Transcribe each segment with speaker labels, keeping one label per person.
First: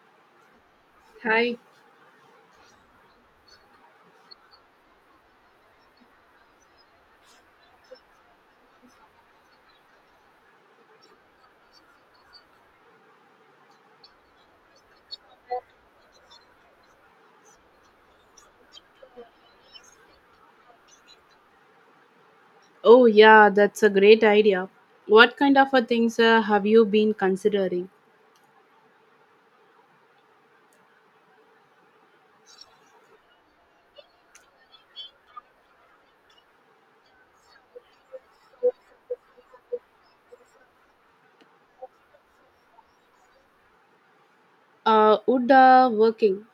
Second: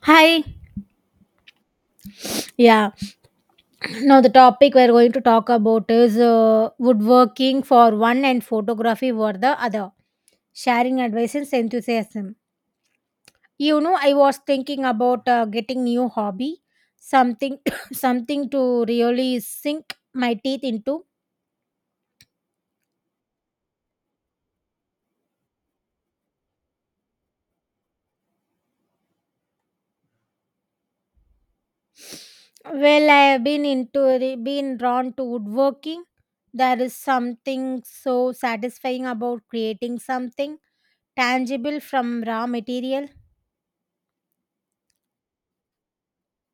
Speaker 1: Hi.
Speaker 2: Hi.
Speaker 1: Yeah. Now the topic we're going to talk about is woodworking for one and photography for the other. Sharing advice and enthusiasm. You know, I was thinking about getting new hobby, something, something to really sink my teeth into.
Speaker 2: Oh, yeah, that's a great idea. What kind of a things have you been considering?
Speaker 1: Well, I have been into been drawn to woodworking. There is something so satisfying about creating something tangible from raw material.
Speaker 2: Wood working.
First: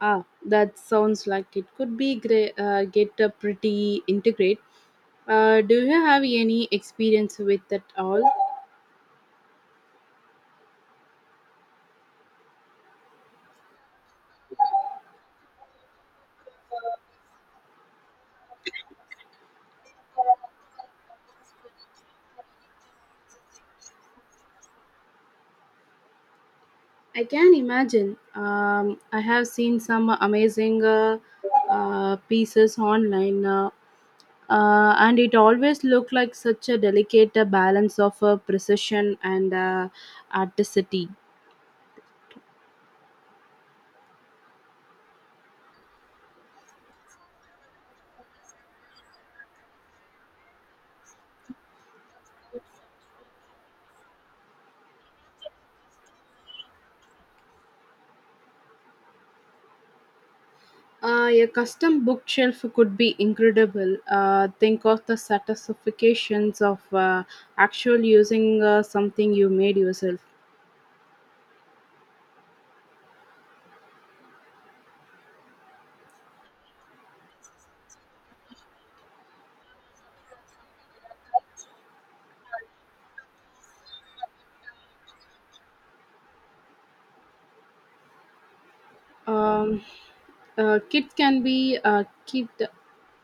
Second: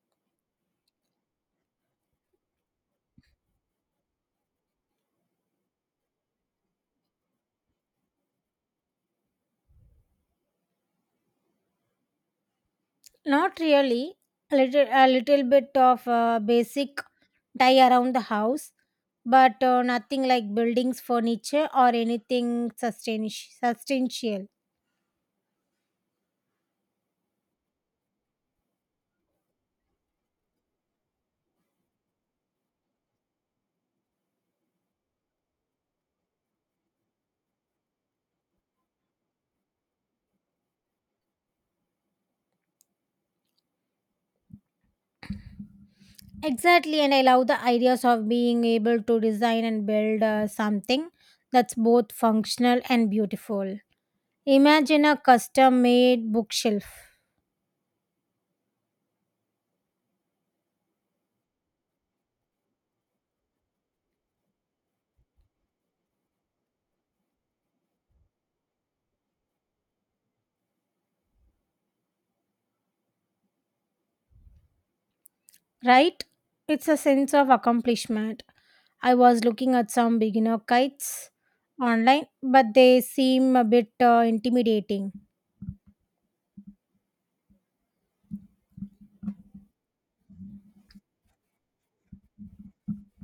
Speaker 2: Ah, that sounds like it could be great. Get pretty integrate. Do you have any experience with that all?
Speaker 1: Not really. A little bit of basic tie around the house, but nothing like buildings, furniture, or anything substantial.
Speaker 2: I can imagine. I have seen some amazing pieces online. And it always looked like such a delicate balance of precision and articity.
Speaker 1: Exactly, and I love the ideas of being able to design and build something that's both functional and beautiful. Imagine a custom made bookshelf,
Speaker 2: A custom bookshelf could be incredible. Think of the satisfactions of actual using something you made yourself.
Speaker 1: right? It's a sense of accomplishment. I was looking at some beginner kites online, but they seem a bit intimidating.
Speaker 2: Um, Kids can be kid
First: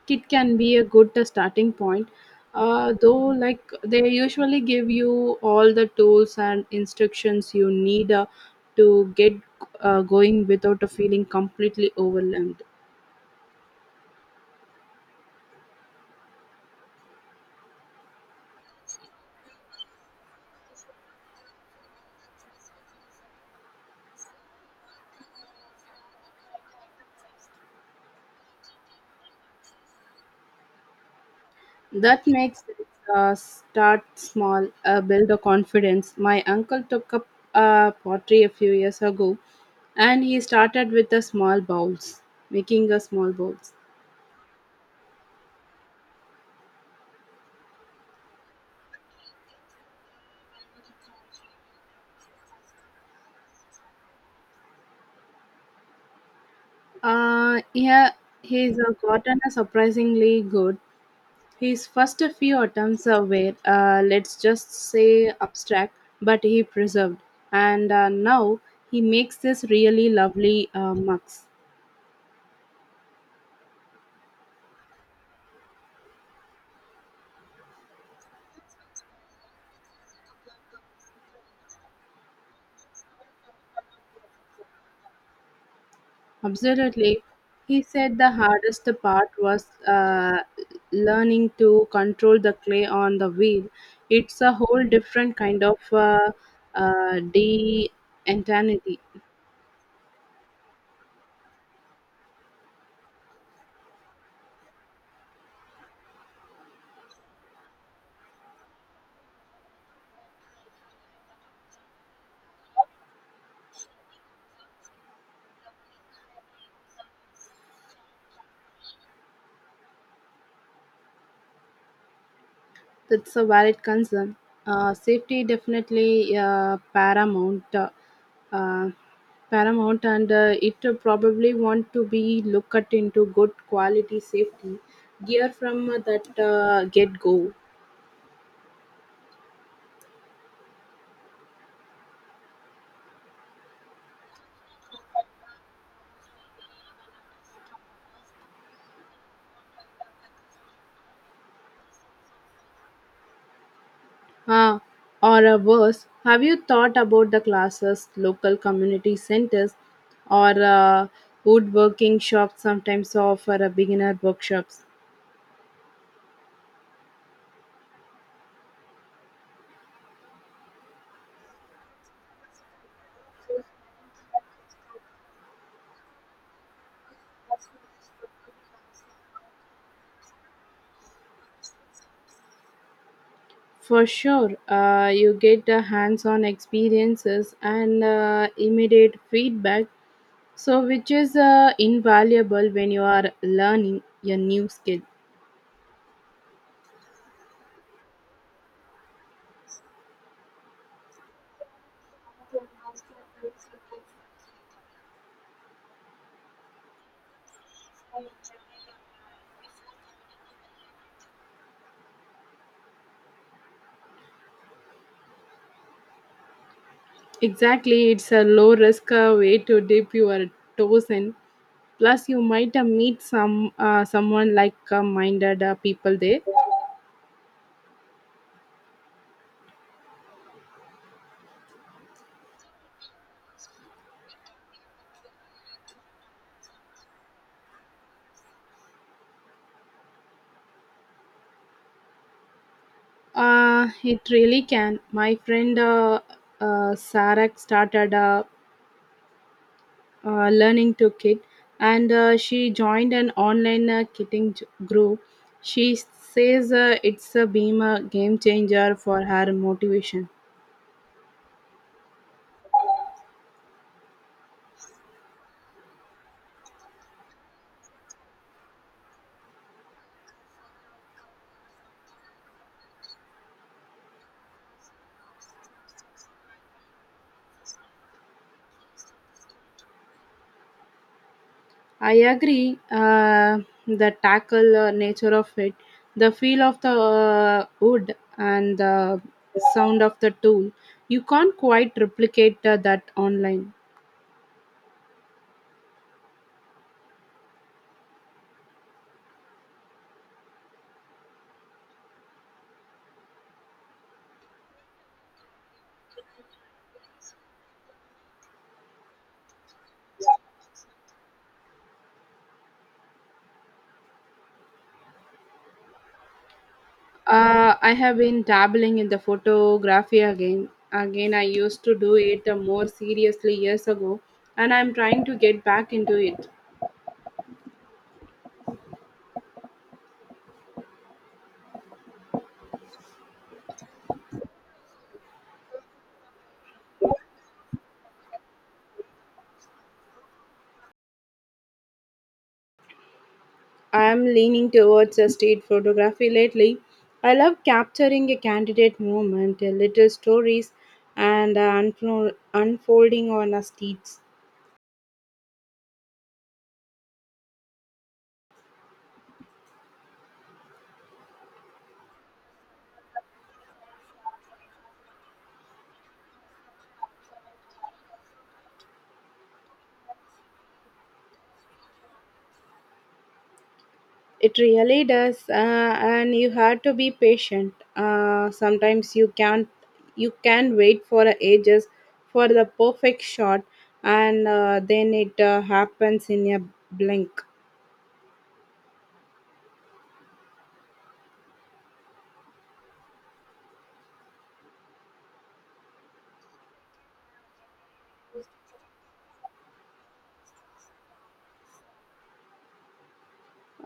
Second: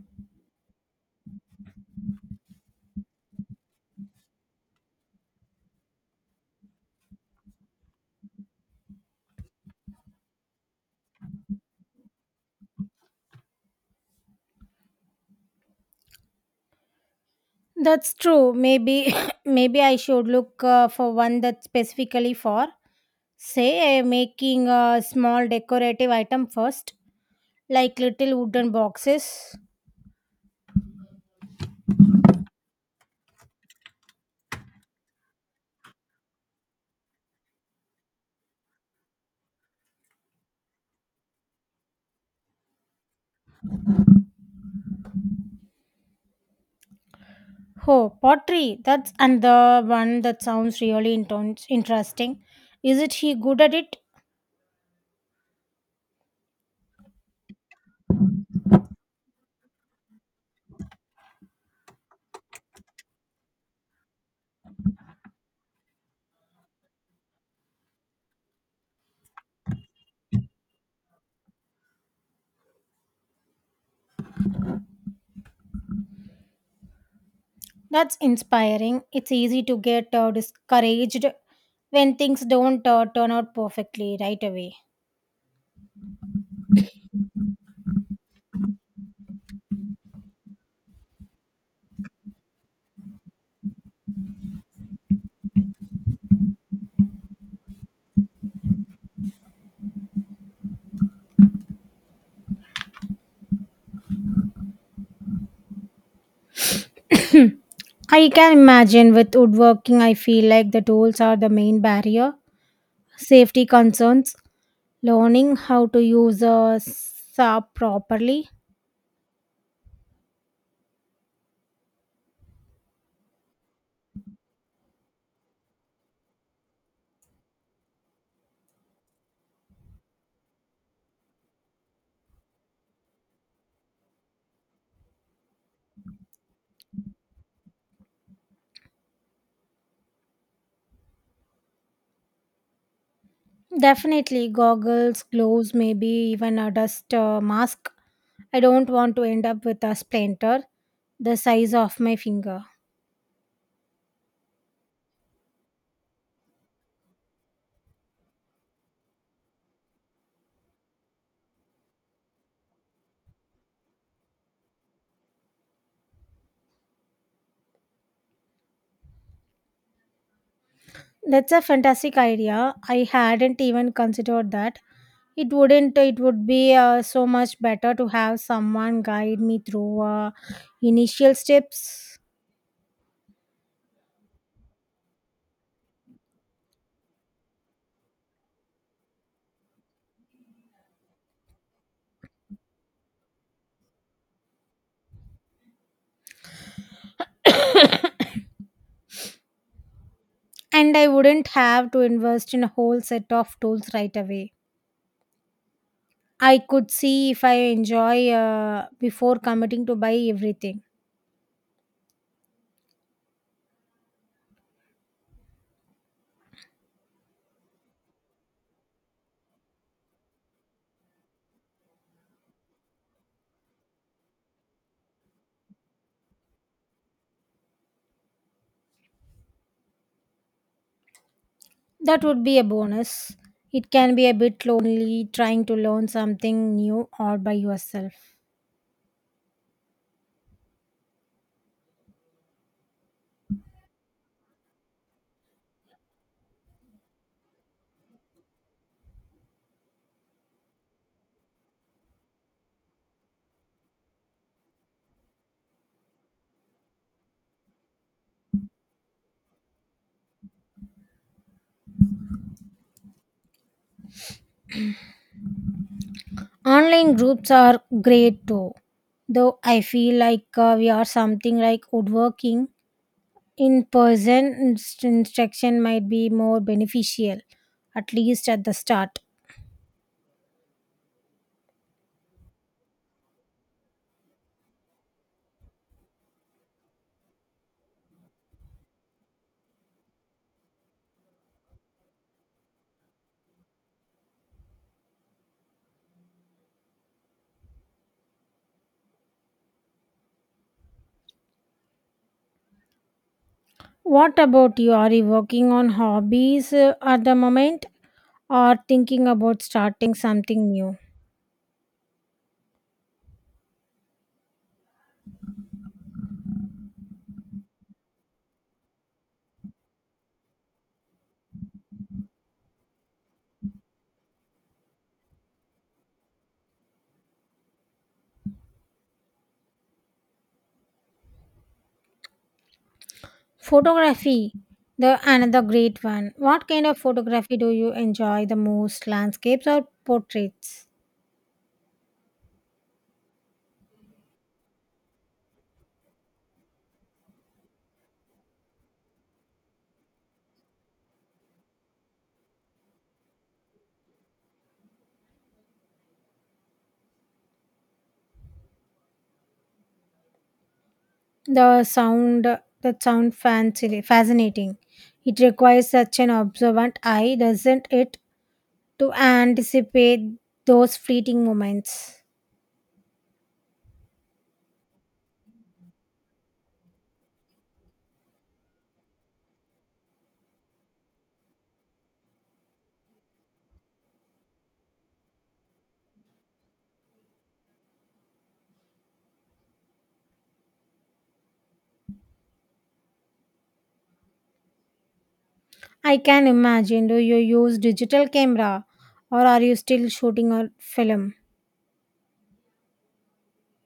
Speaker 2: it can be a good starting point, though. Like they usually give you all the tools and instructions you need to get going without feeling completely overwhelmed.
Speaker 1: That's true. Maybe maybe I should look for one that's specifically for say making a small decorative item first, like little wooden boxes.
Speaker 2: That makes it start small, build a confidence. My uncle took up pottery a few years ago, and he started with the small bowls, making a small bowls.
Speaker 1: Oh, pottery. That's another one that sounds really interesting. Is it he good at it?
Speaker 2: Yeah, he's gotten a surprisingly good. His first few attempts were, let's just say, abstract, but he preserved. And Now he makes this really lovely mux.
Speaker 1: That's inspiring. It's easy to get discouraged when things don't turn out perfectly right away.
Speaker 2: Absolutely. He said the hardest part was learning to control the clay on the wheel. It's a whole different kind of de-entity.
Speaker 1: I can imagine with woodworking, I feel like the tools are the main barrier. Safety concerns, learning how to use a saw properly.
Speaker 2: That's a valid concern. Safety definitely paramount, uh, paramount, and it probably want to be looked at into good quality safety gear from that get go.
Speaker 1: Definitely, goggles, gloves, maybe even a dust mask. I don't want to end up with a splinter the size of my finger.
Speaker 2: Uh, or worse, have you thought about the classes, local community centers, or woodworking shops sometimes offer a beginner workshops?
Speaker 1: That's a fantastic idea. I hadn't even considered that. It wouldn't. It would be so much better to have someone guide me through initial steps,
Speaker 2: For sure, you get the hands on experiences and immediate feedback, so which is invaluable when you are learning a new skill.
Speaker 1: and I wouldn't have to invest in a whole set of tools right away. I could see if I enjoy before committing to buy everything.
Speaker 2: Exactly, it's a low risk way to dip your toes in. Plus, you might meet someone like minded people there.
Speaker 1: That would be a bonus. It can be a bit lonely trying to learn something new all by yourself.
Speaker 2: It really can. My friend Sarah started learning to kit and she joined an online kitting group. She says it's a game changer for her motivation.
Speaker 1: Online groups are great too, though I feel like we are something like woodworking. In person, instruction might be more beneficial, at least at the start.
Speaker 2: I agree, the tackle nature of it, the feel of the wood and the sound of the tool, you can't quite replicate that online.
Speaker 1: What about you? Are you working on hobbies at the moment or thinking about starting something new?
Speaker 2: I have been dabbling in the photography again. I used to do it more seriously years ago, and I'm trying to get back into it.
Speaker 1: Photography, the another great one. What kind of photography do you enjoy the most? Landscapes or portraits?
Speaker 2: I'm leaning towards a state photography lately. I love capturing a candidate moment, little stories, and unfolding on a street.
Speaker 1: The sound that sound fancy fascinating. It requires such an observant eye, doesn't it, to anticipate those fleeting moments.
Speaker 2: It really does, and you have to be patient. Sometimes you can't you can wait for ages for the perfect shot, and then it happens in a blink.
Speaker 1: I can imagine. Do you use digital camera or are you still shooting a film?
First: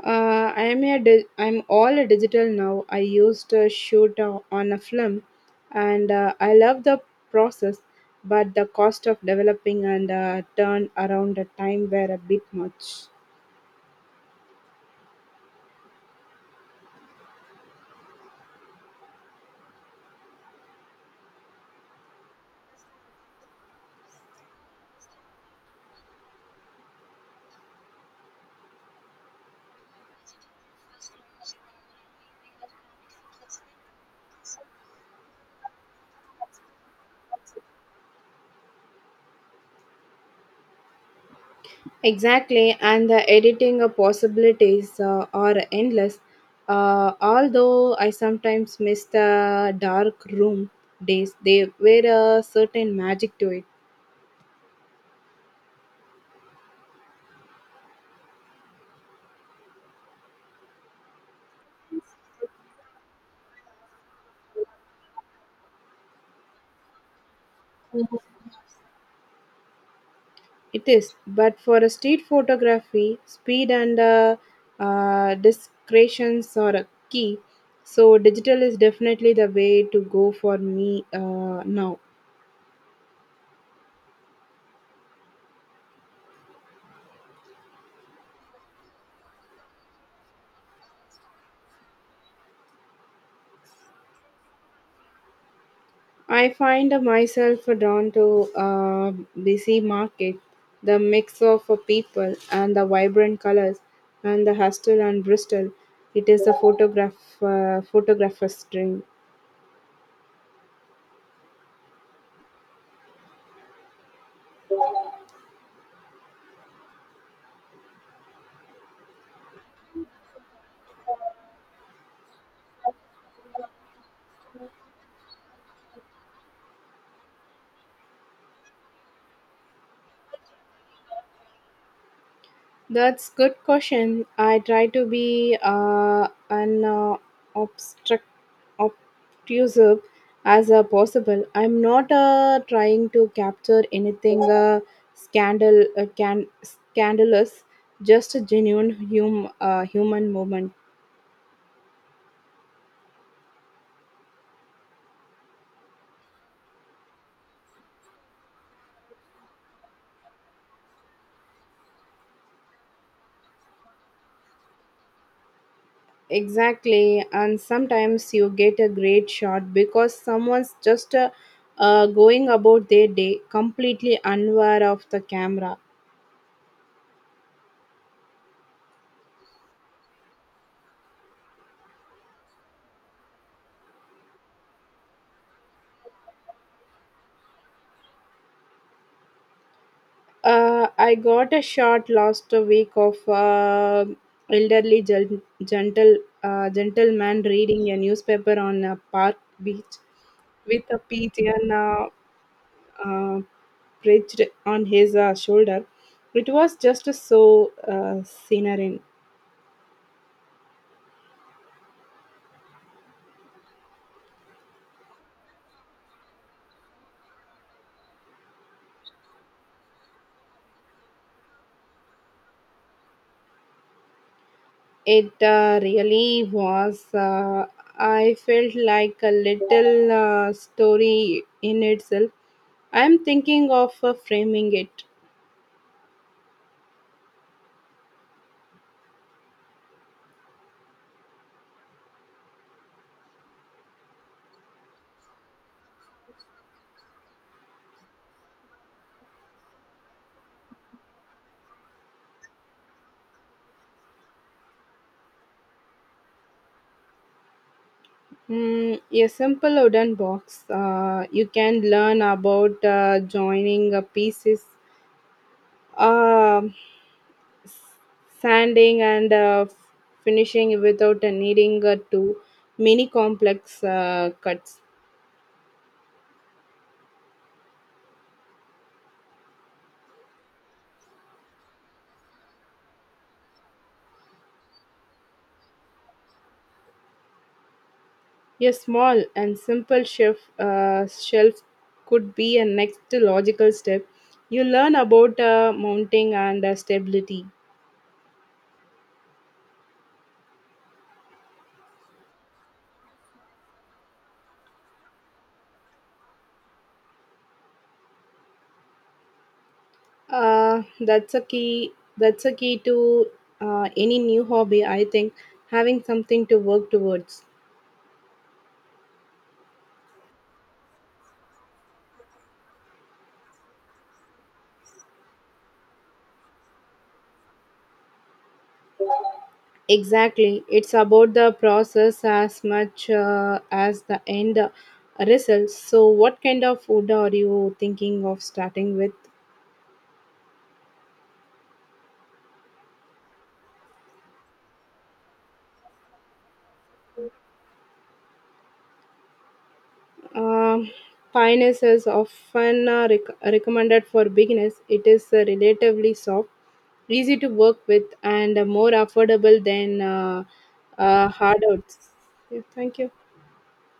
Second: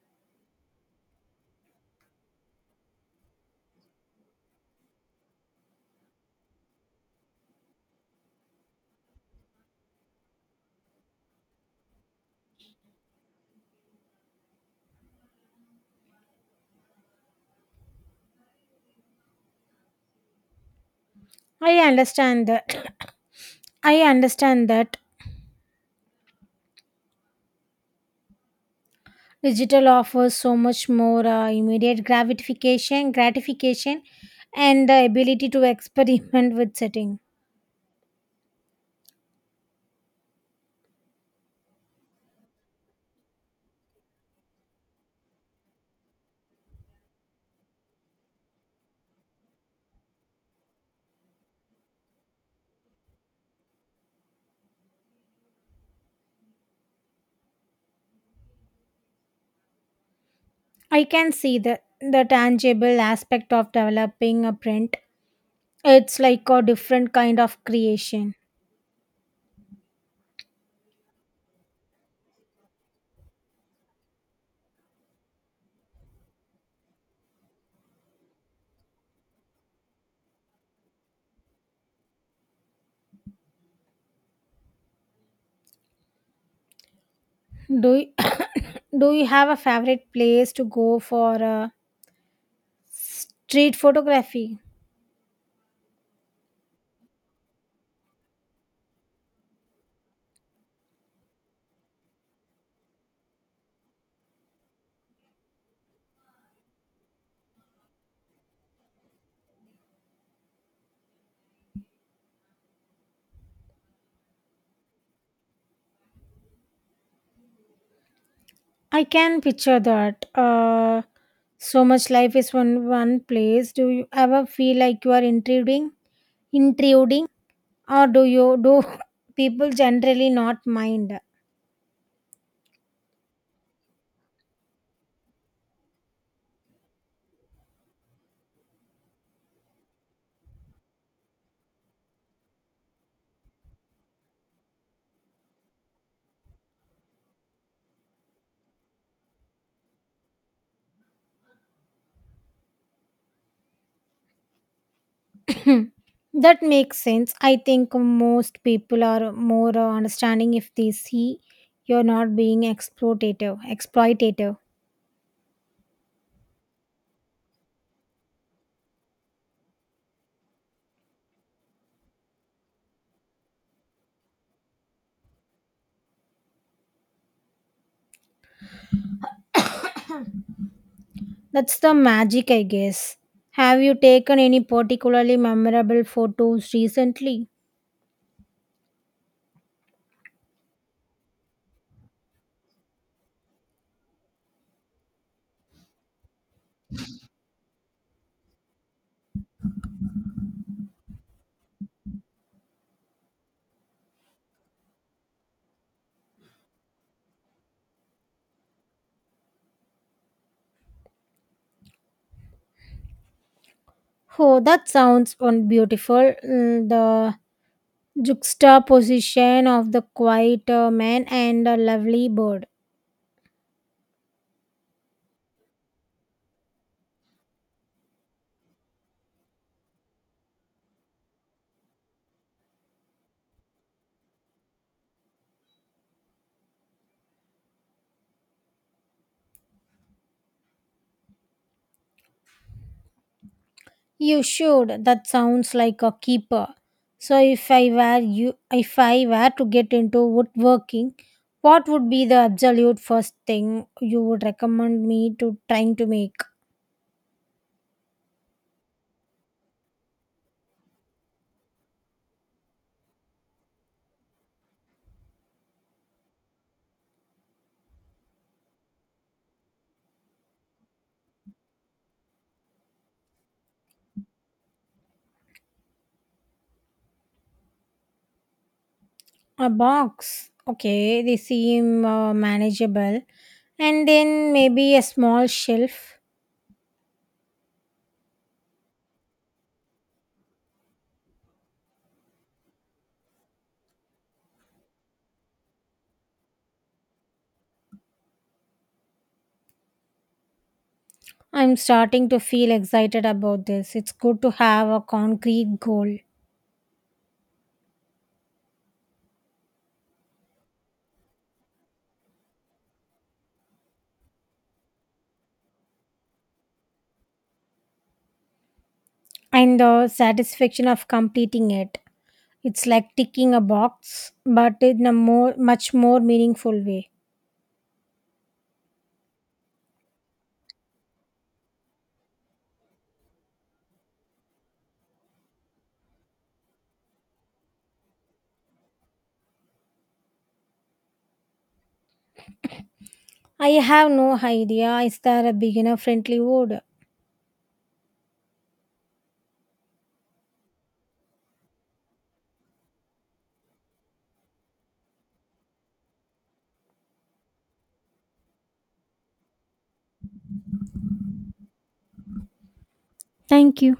Speaker 2: I'm a di- I'm all a digital now. I used to shoot on a film, and I love the process, but the cost of developing and turn around the time were a bit much.
Speaker 1: I understand that. I understand that digital offers so much more immediate gratification, and the ability to experiment with setting.
Speaker 2: Exactly, and the editing possibilities are endless. Although I sometimes miss the dark room days, they were a certain magic to it.
Speaker 1: I can see the tangible aspect of developing a print. It's like a different kind of creation.
Speaker 2: It is, but for a street photography, speed and discretions are a key. So digital is definitely the way to go for me now.
Speaker 1: Do you, do you have a favorite place to go for street photography?
Speaker 2: I find myself drawn to a busy market, the mix of people and the vibrant colors, and the hustle and Bristol. It is a photographer's dream.
Speaker 1: I can picture that. So much life is one place. Do you ever feel like you are intruding, or do you do people generally not mind?
Speaker 2: That's good question. I try to be an obstruct obtrusive as possible. I'm not trying to capture anything scandal can scandalous. Just a genuine human moment.
Speaker 1: Hmm. That makes sense. I think most people are more understanding if they see you're not being exploitative.
Speaker 2: Exactly, and sometimes you get a great shot because someone's just going about their day completely unaware of the camera.
Speaker 1: That's the magic, I guess. Have you taken any particularly memorable photos recently?
Speaker 2: I got a shot last week of elderly gentleman reading a newspaper on a park beach with a pigeon uh, perched on his shoulder. It was just so serene.
Speaker 1: Oh, that sounds beautiful. Mm, the juxtaposition of the quiet man and a lovely bird.
Speaker 2: It really was. I felt like a little story in itself. I'm thinking of framing it.
Speaker 1: You should. That sounds like a keeper. So if I were to get into woodworking, what would be the absolute first thing you would recommend me to trying to make?
Speaker 2: Mm, a simple wooden box. You can learn about joining pieces, uh, sanding, and finishing without needing to many complex cuts.
Speaker 1: A box. Okay, they seem manageable. And then maybe a small shelf.
Speaker 2: A small and simple shelf could be a next logical step. You learn about mounting and stability.
Speaker 1: I'm starting to feel excited about this. It's good to have a concrete goal
Speaker 2: That's a key. That's a key to any new hobby. I think having something to work towards.
Speaker 1: and the satisfaction of completing it. It's like ticking a box, but in a more much more meaningful way.
Speaker 2: Exactly, it's about the process as much as the end result. So, what kind of food are you thinking of starting with?
Speaker 1: I have no idea. Is there a beginner friendly word?
Speaker 2: Um, Pioneers is often recommended for beginners. It is relatively soft, easy to work with, and more affordable than hard outs. Yeah, thank you.
Speaker 1: Thank you.